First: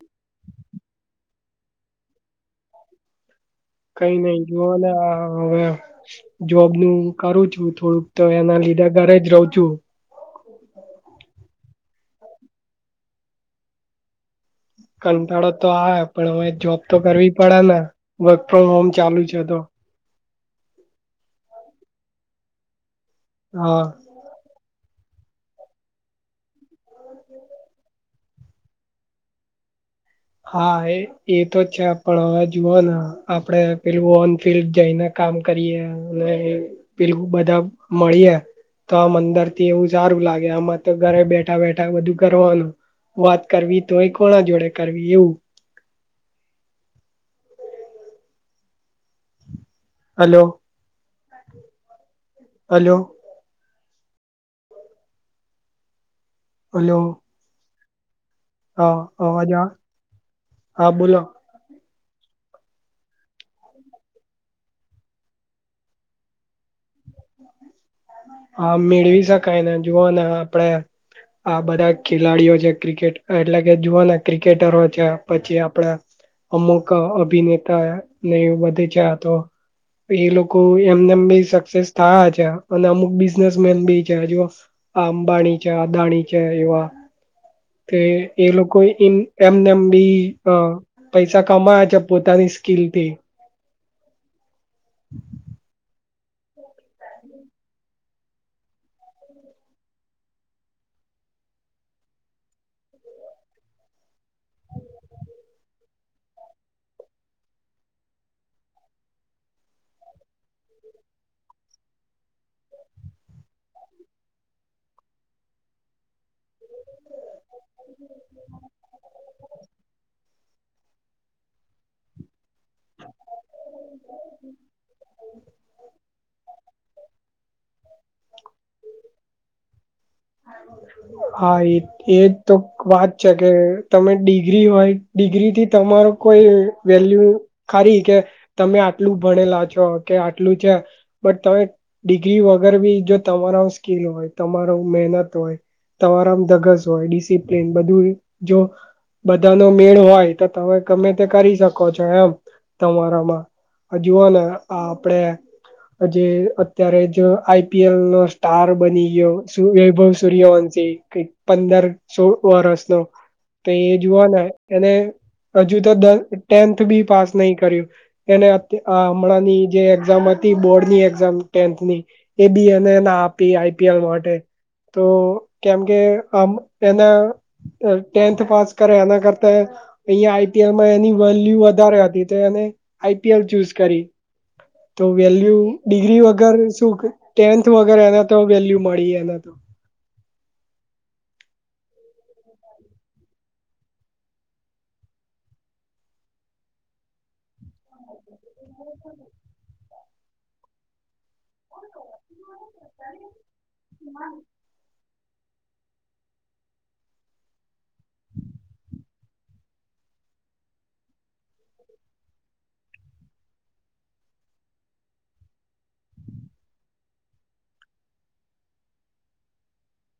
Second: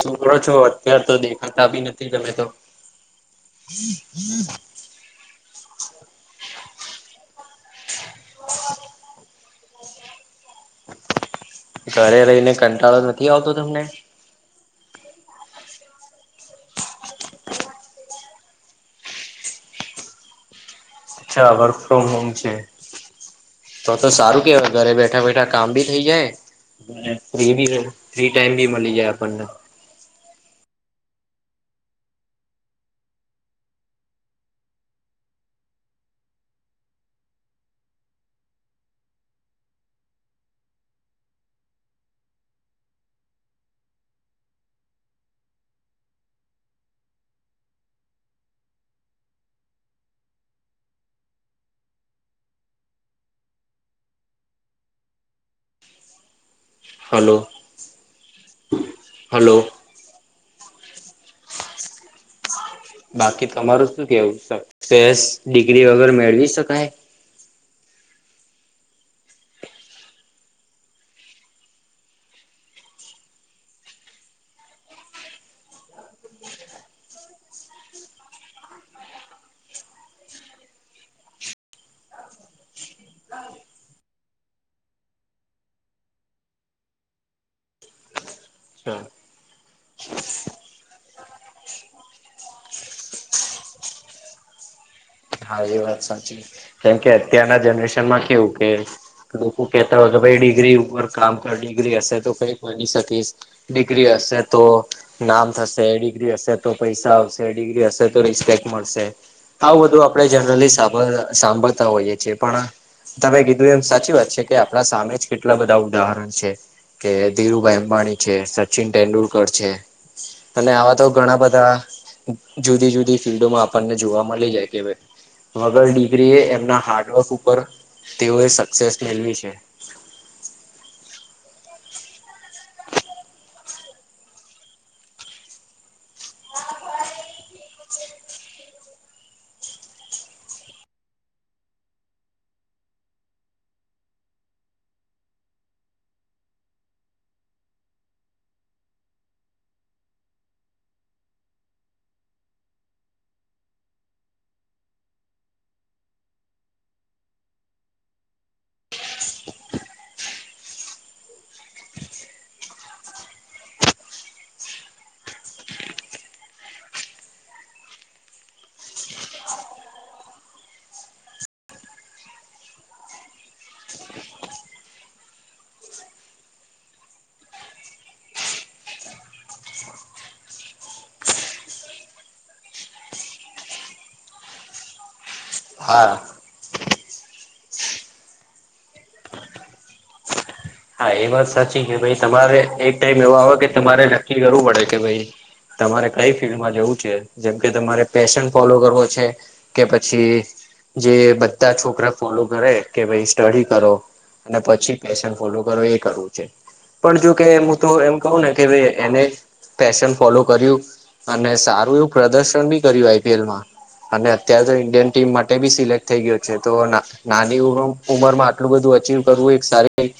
છોકરો છો અત્યાર તો દેખાતા બી નથી તમે તો. ભલે આ હવે જોબ નું કરું છું થોડુંક તો એના લીધા ઘરે જ રહું છું. ઘરે રયને કંટાળો નથી આવતો તમને? કંટાળો તો આવે પણ હવે જોબ તો કરવી પડે ને. વર્ક ફ્રોમ હોમ ચાલુ છે તો. અચ્છા વર્ક ફ્રોમ હોમ છે હા તો તો સારું કેવાય ઘરે બેઠા બેઠા બેઠા કામ ભી થઈ જાય ફ્રી ફ્રી ટાઈમ બી મળી જાય આપણને. હા એ એ તો છે પણ અવે જુઓ આપડે પેલું ઓન ફિલ્ડ જઈ ને કામ કરીએ અને પેલું બધા મળીએ તો આમ અંદર થી એવું સારું લાગે આમાં તો ઘરે બેઠા બેઠા બધું કરવાનું. વાત કરવી તો એ કોના જોડે કરવી એવું? Hello hello. હલો. હા અવાજ હલો આવે હા બોલો. બાકી તમારું શું કેવું સક્સેસ ડિગ્રી વગેર મેળવી શકાય? હા મેળવી શકાય ને જુઓને આપડે આ બધા ખેલાડીઓ છે ક્રિકેટ એટલે કે જુઓને ક્રિકેટરો છે પછી આપણા અમુક અભિનેતા ને એ બધે છે આતો એ લોકો એમનેમ બી સક્સેસ થયા છે. અને અમુક બિઝનેસમેન બી છે જુવો આ અંબાણી છે, અદાણી છે એવા. કે એ લોકો એમનેમ બી અ પૈસા કમાયા છે પોતાની સ્કીલ થી કે વાત સાચી કેમ કે અત્યારના જનરેશનમાં કેવું કે લોકો કેહેતા હોય કે ભાઈ ડિગ્રી ઉપર કામ કર ડિગ્રી હશે તો કઈ બની શકીશ. ડિગ્રી હશે તો નામ થશે, ડિગ્રી હશે તો પૈસા આવશે, ડિગ્રી હશે તો રિસ્પેક્ટ મળશે. આવુ બધું આપણેે જનરલી સાંભ સાંભળતા હોઈએ છીએ પણ તમે કીધું એમ સાચી વાત છે કે આપણા સામે જ કેટલા બધા ઉદાહરણ છે કે ધીરુભાઈ અંબાણી છે, સચિન તેંડુલકર છે. અને આવા તો ઘણા બધા જુદી -જુદી ફિલ્ડોમાં આપણને જોવા મળી જાય કે ભાઈ. વગર ડિગ્રી એ એમના હાર્ડવર્ક ઉપર તેઓએ સક્સેસ મેળવી છે. હા એ. એ જ તો વાત છે કે તમે ડિગ્રી હોય ડિગ્રીથી તમારો કોઈ વેલ્યુ ખારી કે તમે આટલું ભણેલા છો કે આટલું છે. બટ તોયે ડિગ્રી વગર ભી તમારા સ્કીલ હોય તમારો મહેનત હોય. તમારા માં ધગસ હોય, ડિસિપ્લન બધું જો બધા ને મેળ હોય તો તમે ગમે તે કરી શકો છો એમ તમારામાં. આ જુઓને આ આપડે હજી અત્યારે જ આઈ પી એલનો સ્ટાર બની ગયો શું વૈભવ, સૂર્યવંશી કિક પંદર સોળ વર્ષનો તો એ જોવાના. એને હજુ તો દ ટેન્થ ભી પાસ નહીં કર્યું. એને અત અહ હમણાંની જે એક્ઝામ હતી બોર્ડની એક્ઝામ ટેન્થની એ બી એને ના આપી આઈ પી એલ માટે. તો કેમ કે આમ એના અહ ટેન્થ પાસ કરે એના કરતા અહીંયા આઈ પી એલમાં એની વેલ્યુ વધારે હતી, તો એને આઈ પી એલ ચૂઝ કરી. તો વેલ્યુ હા ડિગ્રી વગર શું કે ટેન્થ વગર એઈ એને તો વેલ્યુ મળી એને તો. હા એ વાત સાચી કે ભઈ તમારે એક ટાઈમ એવો આવે કે તમારે નક્કી કરવું પડે કે ભઈ તમારે કંઈ ફિલ્ડમાં જવું છે, જેમકે તમારે પેશન ફોલો કરવો છે, કે પછી જે બધ ધા છોકરા ફોલો કરે કે ભઈ સ્ટડી કરો, અને પછી પેશન ફોલો કરો એ કરવું છે. પણ જોકે હું તો એમ કહું ને કે ભઈ એને પેશન ફોલો કર્યું, અને સારું એવું પ્રદર્શન ભી કર્યું આઈ પી એલમાં. અને અત્યારે તો ઇન્ડિયન ટીમ માટે ભી સિલેક્ટ થઈ ગયો છે. તો [unintelligible] નાની [unintelligible] ઉંમરમાં આટલું બધું અચીવ કરવું એક સારી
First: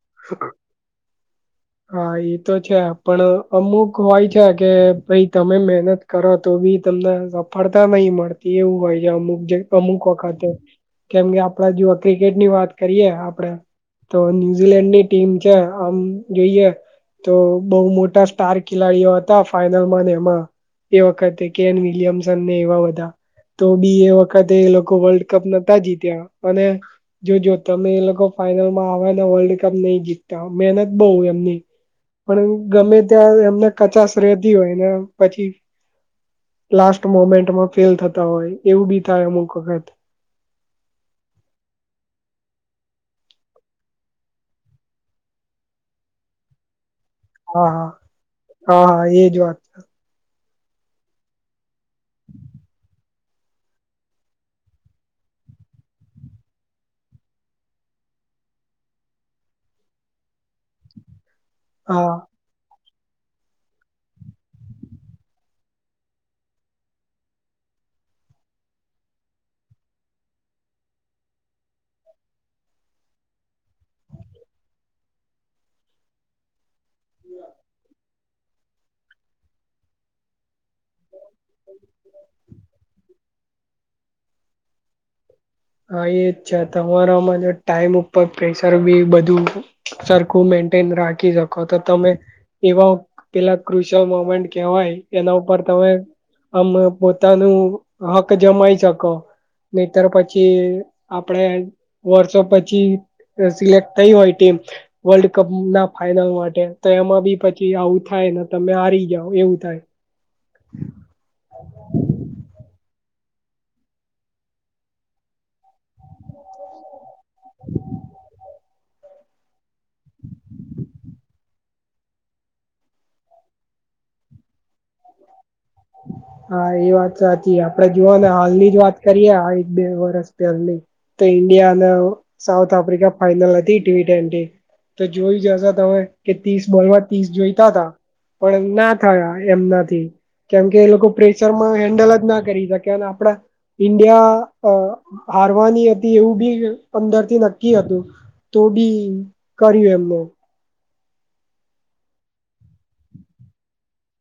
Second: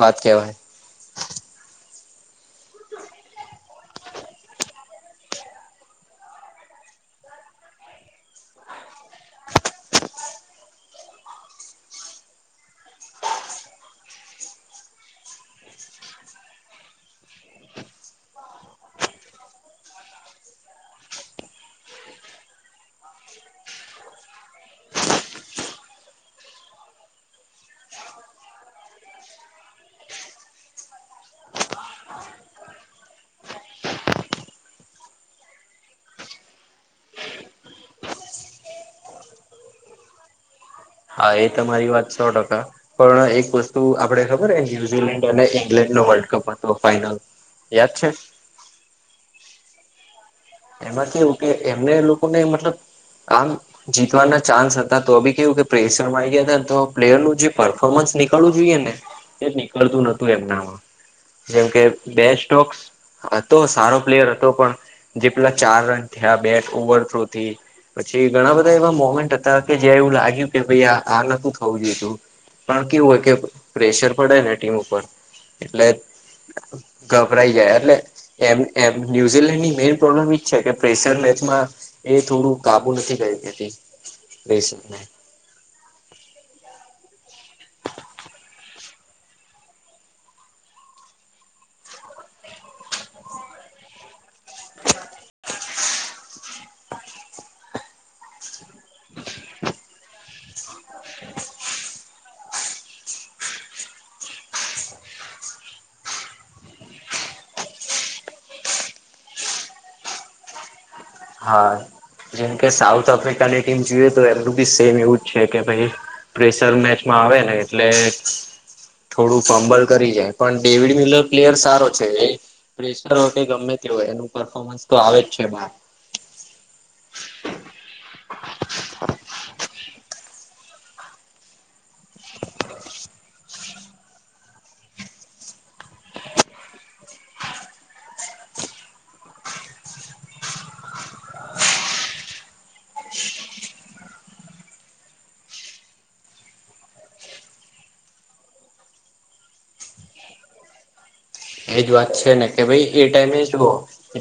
વાત કહેવાય. [inaudible] હા ઈ તો છે. પણ અમુક હોય છે, કે ભઈ તમે મહેનત કરો તો ભી તમને સફળતા નહીં મળતી એવું હોય છે અમુક જ અમુક વખતે એમ. કેમ કે આપણે જોવો ક્રિકેટની વાત કરીએ આપડે તો ન્યૂઝ ઝીલેન્ડની ટીમ છે, આમ જોઈએ તો બહુ મોટા સ્ટાર ખેલાડીઓ હતા ફાઈનલમાં ને એમાં એ વખતે કેન વિલિયમસનને એવા બધા. તો બી એ વખતે એ લોકો વર્લ્ડકપ નતા જીત્યા, અને જો-જો તમે એ લોકો ફાઈનલમાં આવે ને વર્લ્ડ કપ નહીં જીતતા, મહેનત બહુ એમની. પણ ગમે ત્યાં એમને કચાશ રહેતી હોય, ને પછી લાસ્ટ મોમેન્ટમાં ફેલ થતા હોય એવું ભી થાય અમુક વખત. હા એ તમારી વાત સો ટકા. પણ એક વસ્તુ આપડે ખબર હે ન્યુઝીલેન્ડ અને ઈંગ્લેન્ડનો વર્લ્ડ કપ હતો ફાઈનલ? હા, હા. યાદ છે હા, હા એજ વાત. એમાં કેવું કે એમને લોકોને મતલબ આમ જીતવાના ચાન્સ હતા તો બી કેવું કે પ્રેેશરમાં આઈ ગયા તા ને તો પ્લેયરનું જે પરર્ફોર્મન્સ નીકળવું જોઈએને એ જ નીકળતું નતું એમનામાં. જેમ કે હા બેસ્ટોક્સ હતો સારો પ્લેયર હતો, પણ જેટલા ચાર રન થયા બેટ ઓવર થ્રુ થી પછી ઘણા બધા એવા મોમેન્ટ હતા કે જ્યાં એવું લાગ્યું કે ભઈ આ-આ નતું થવું જોઈતું. પણ કેવું હોય કે પ્રેશર પડે ને ટીમ ઉપર, એટલે ગભરાઈ જાય, એટલે એમ-એમ ન્યુઝીલેન્ડની [unintelligible] પ્રોબ્લમ ઈજ છે કે પ્રેશર મેચમાં એ થોડું કાબુ નથી કરી દેતી. [unintelligible] હા એ જ છે. તમારામાં જે ટાઈમ ઉપર પ્રેશર બી બધું સરખું મેન્ટેન રાખી શકો તો તમે એવા પેલા ક્રુશિયલ મોમેન્ટ કહેવાય એના ઉપર તમે આમ પોતાનું હક જમાઈ શકો. નહીંતર પછ જે આપડે વરસો પછી સિલેક્ટ થઈ હોય ટીમ વર્લ્ડ કપ ના ફાઈનલ માટે તો એમાં બી પછી આવું થાય ને તમે હારી જાવ એવું થાય. હા જેમ કે સાઉથ આફ્રિકાની ટીમ જોઈએ તો એમનું બી સેમ એવું જ છે કે ભાઈ પ્રેશર મેચમાં આવે ને એટલે થોડું ફંબલ કરી જાય પણ ડેવિડ મિલર પ્લેયર સારો છે એ પ્રેશર હો કે ગમે તે હોય એનું પરર્ફોર્મન્સ તો આવે જ છે બાર. હા એ વાત સાચી આપડે જુઓ ને હાલની જ વાત કરીએે આ એક બે વરસ. [unintelligible] તો ઇન્ડિયા અને સાઉથ આફ્રિકાની ફાઈનલ હતી ટી ટ્વેન્ટી તો જોયુ જ હશે તમે કે ત્રીસ બોલમાં ત્રીસ જોઈતા તા. પણ ના થયા એમનાથી. કેમ કે એ લોકો પ્રેશર માં હેન્ડલ જ ના કરી શક્યા ન આપડા ઈન્ડિયા અ હારવાની હતી એવું બી અંદરથી નક્કી હતું. તો બી કર્યું એમને. એ જ વાત છે ને કે ભાઈ એ ટાઈમે જુઓ.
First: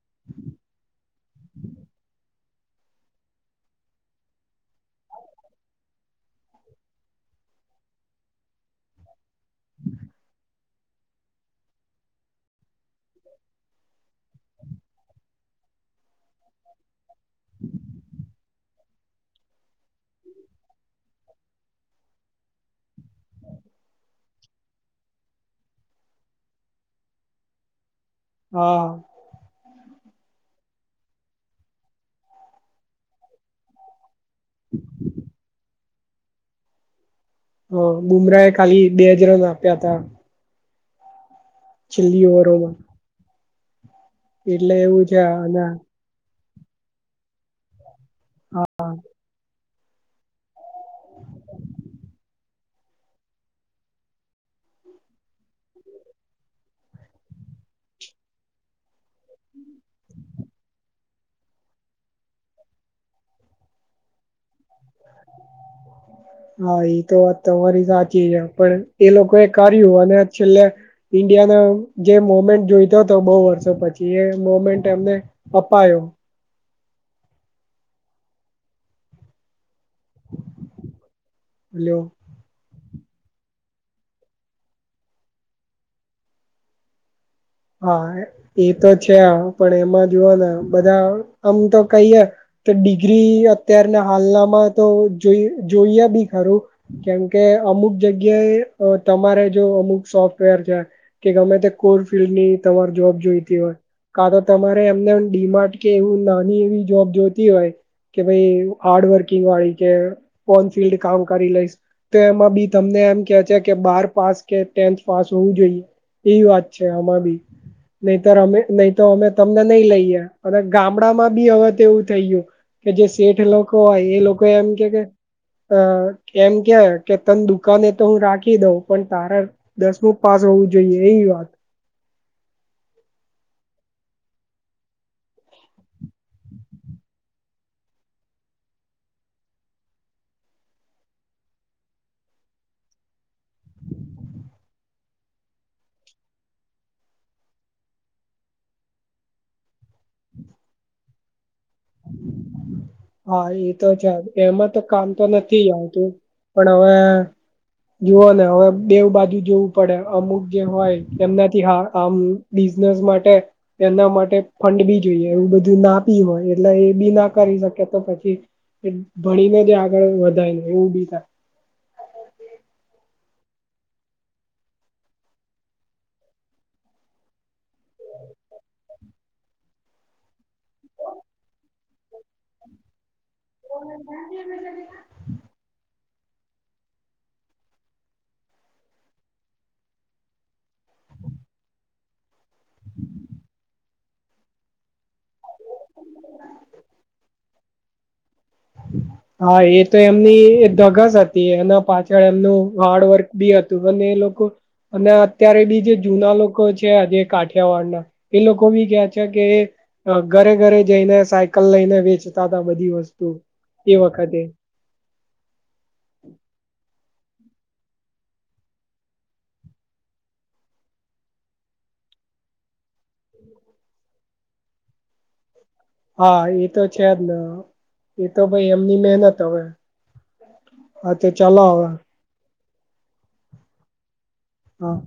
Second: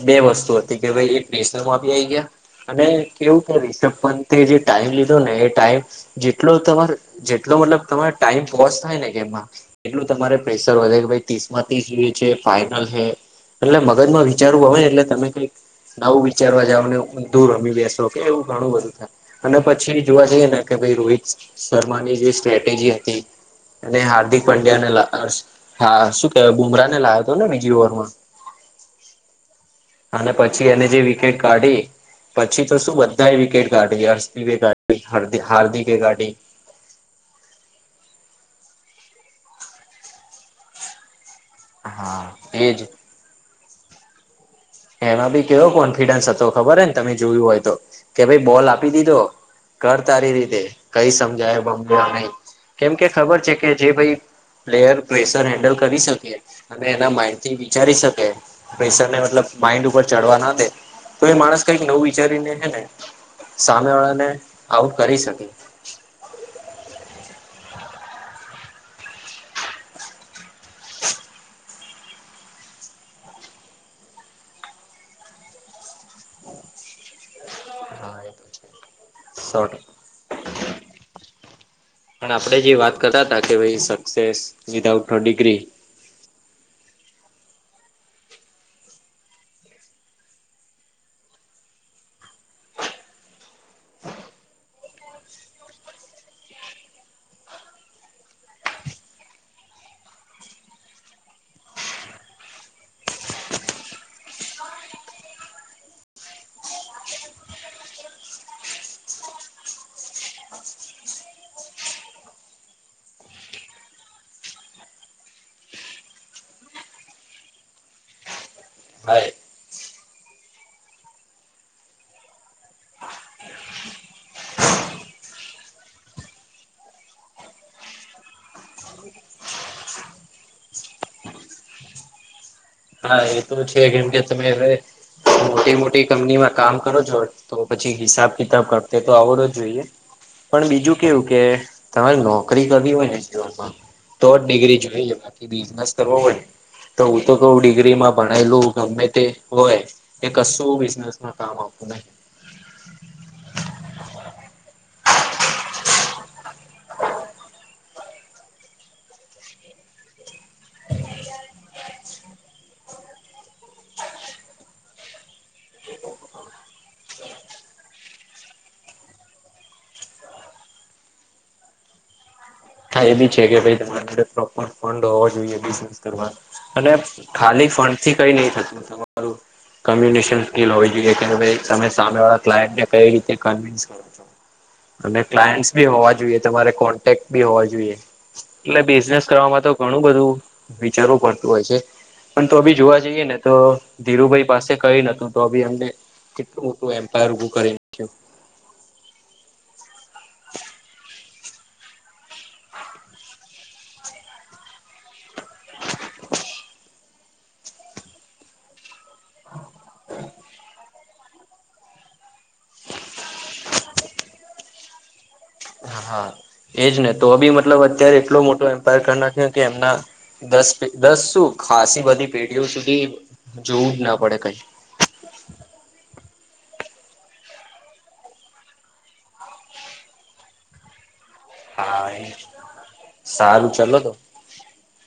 બે વસ્તુ હતી કે ભાઈ એ પ્રેશનરમાં બી આઇ ગયા. અને કેવું કે રિષભ પંતે જે ટાઈમ લીધો ને એ ટાઈમ જેટલો તમાર જેટલો મતલબ તમારો ટાઈમ વોસ થાય ને ગેમમાં એટલું તમારે પ્રેશર વધે કે ભઇ ત્રીસ માં ત્રીસ જુએ. કે ફાઇનલ છે એટલે મગજમાં વિચારવું આવે એટલે તમે કઈક નવું વિચારવા જાવ ને દૂર રમી બેસો કે એવું ઘણું બધું થાય. અને પછી જોવા જઈએ ને કે ભાઈ રોહિત શર્માની જે સ્ટ્રેટેજી હતી. અને હાર્દિક પંડ્યાને [unintelligible] હા શું કેવાય બુમરાહ ને લાવ્યો હતો ને બીજી ઓવરમાં. હા. અને પછી એને જે વિકેટ કાઢી પછી તો શું બધાએ વિકેટ કાઢી હર્ષદીપે કાઢી [unintelligible] હાર્દિકે કાઢી હ બુમરાહે ખાલી બે જ રન આપ્યા હતા. છેલ્લી હા ઓવરોમાં એજ એટલે એવું છે એમાં ભી અને કેવો કોન્ફિડન્સ હતો ખબર હે ન તમે જોયું હોય તો કે ભાઈ બોલ આપી દીધો. કર તારી રીતે કઈ સમજાય પણ [unintelligible] નહી કેમ કે ખબર છે કે જે ભાઈ પ્લેયર પ્રેશર હેન્ડલ કરી શકે અને એના માઇન્ડ થી વિચારી શકે. પ્રેશર ને મતલબ માઈન્ડ ઉપર ચડવા ના દે તો એ માણસ કઈક નવું વિચારીને હે ને સામેવાળા ને આઉટ કરી શકે. [unintelligible] હા એ તો વાત તમારી સાચી છે પણ એ લોકો એ કર્યું અને છેલ્લે ઈન્ડિયાને જે મોમેન્ટ જોઈતો હતો બહુ વર્ષો પછી એ મોમેન્ટ એમને અપાયો. હા [unintelligible] સોટ હલો પણ આપણે જે વાત કરતા હતા કે ભાઈ સક્સેસ વિધઉટ અ ડિગ્રી હા એ તો છે પણ એમાં જુઓને બધા આમ તો કહીએ તો ડિગ્રી અત્યારના હાલનામાં તો જોઇ જોઈએ બી ખરું. કેમકે અમુક જગ્યાએ તમારે જો અમુક સોફ્ટવેર છે કે ગમે તે કોર ફિલ્ડ ની તમાર જોબ જોઈતી હોય. કા તો તમારે એમને ડીમાર્ટ કે એવું નાની એવી જોબ જોતી હોય. કે ભઈ, હાર્ડવર્કિંગ વાળી કે ઓન ફિલ્ડ કામ કરી લઈશ. તો એમાં બી તમને એમ કે છે કે, બાર પાસ કે ટેન્થ પાસ હોવું જોઈએ, એવી વાત છે આમાં બી. નહીતર અમે નહીં તો હા અમે ત તમને લઈ લઈએ. અને ગામડામાં બી હવે તો એવું થઈ ગ્યું કે જે શેઠ લોકો હોય, એ લોકો એમ કે કે અ, એમ કે, કે તન દુકાને તો હું રાખી દઉં, પણ તારે દસમું પાસ હોવું જોઈએ, એવી વાત હા એ તો છે. કેમ કે તમે હવે મોટી મોટી કંપનીમાં કામ કરો છો તો પછી હિસાબ કિતાબ કરતે તો આવડવો જ જોઈએ. પણ બીજું કેવું કે, તમારે નોકરી કરવી હોય ને જીવનમાં તો જ ડિગ્રી જોઈએ. બાકી બિઝનેસ કરવો હોય ન, તો હું તો ડિગ્રીમાં ભણાએલું ગમે તે હોય, એ કશું બિઝનેસમાં કામ આવતું નહીં. હા, એ તો છે જ. કે એમાં તો કામ તો નથી જ આવતું. પણ હવે જુઓને હવે બેવ બાજુ જોવું પડે. અમુક જે હોય એમનાથી હા, આમ બિઝનેસ માટે એના માટે ફંડ બી જોઈએ, એવું બધું ના બી હોય, એમ. એટલે એ બી ના કરી શકે, તો પછી એ ભણીને જ આગળ વધાય, ને એવું બી થાય. હા, એ બી છે, કે ભઈ તમારી માસે પ્રોપર ફંડ હોવો જોઈએ બિઝનેસ કરવા. અને ખાલી ફંડ થી કંઈ નહીં થતું. તમારું કમ્યુનિશન સ્કીલ હોવી જોઈ, કે તમે સામેવાળા ક્લાયન્ટને કઈ રીતે કનવીન્સ કરો છો. અને ક્લાયન્ટસ બી હોવા જોઈએ, તમારે કોન્ટેક્ટ બી હોવા જોઈએ. એટલે બિઝનેસ કરવામાં તો ઘણું બધું વિચારવું પડતું હોય છે. પણ તો બી જોવા જઈએ ને, તો ધીરુભાઈ પાસે કંઈ નતુ. પણ તો બી એમને કેટલું મોટું એમ્પાયર ઉભું કરી નાખ્યું. હા, એ તો એમની ધગસ હતી, એના પાછળ એમનું હાર્ડવર્ક બી હતું. અને એ લોકો અને અત્યારે બી જે જૂના લોકો છે, આજે કાઠિયાવાડના એ લોકો બી કે છે કે અ ઘરે ઘરે જઈને સાયકલ લઈને વેચતા તા બધી વસ્તુ. એ વખતે. હા. એજ ને. તો બી મતલબ અત્યારે એટલો મોટો એમ્પાયર કર નાખ્યો, કે એમના દસ પે, દસ શું ખાસી બધી પેઢીઓ સુધી જોવું જ ના પડે કંઈ. હા, એ તો છે જ ને. એ તો ભઈ એમની મહેનત, હવે. હા તે ચાલો હવે હા એ જ. સારું ચલો તો. હા.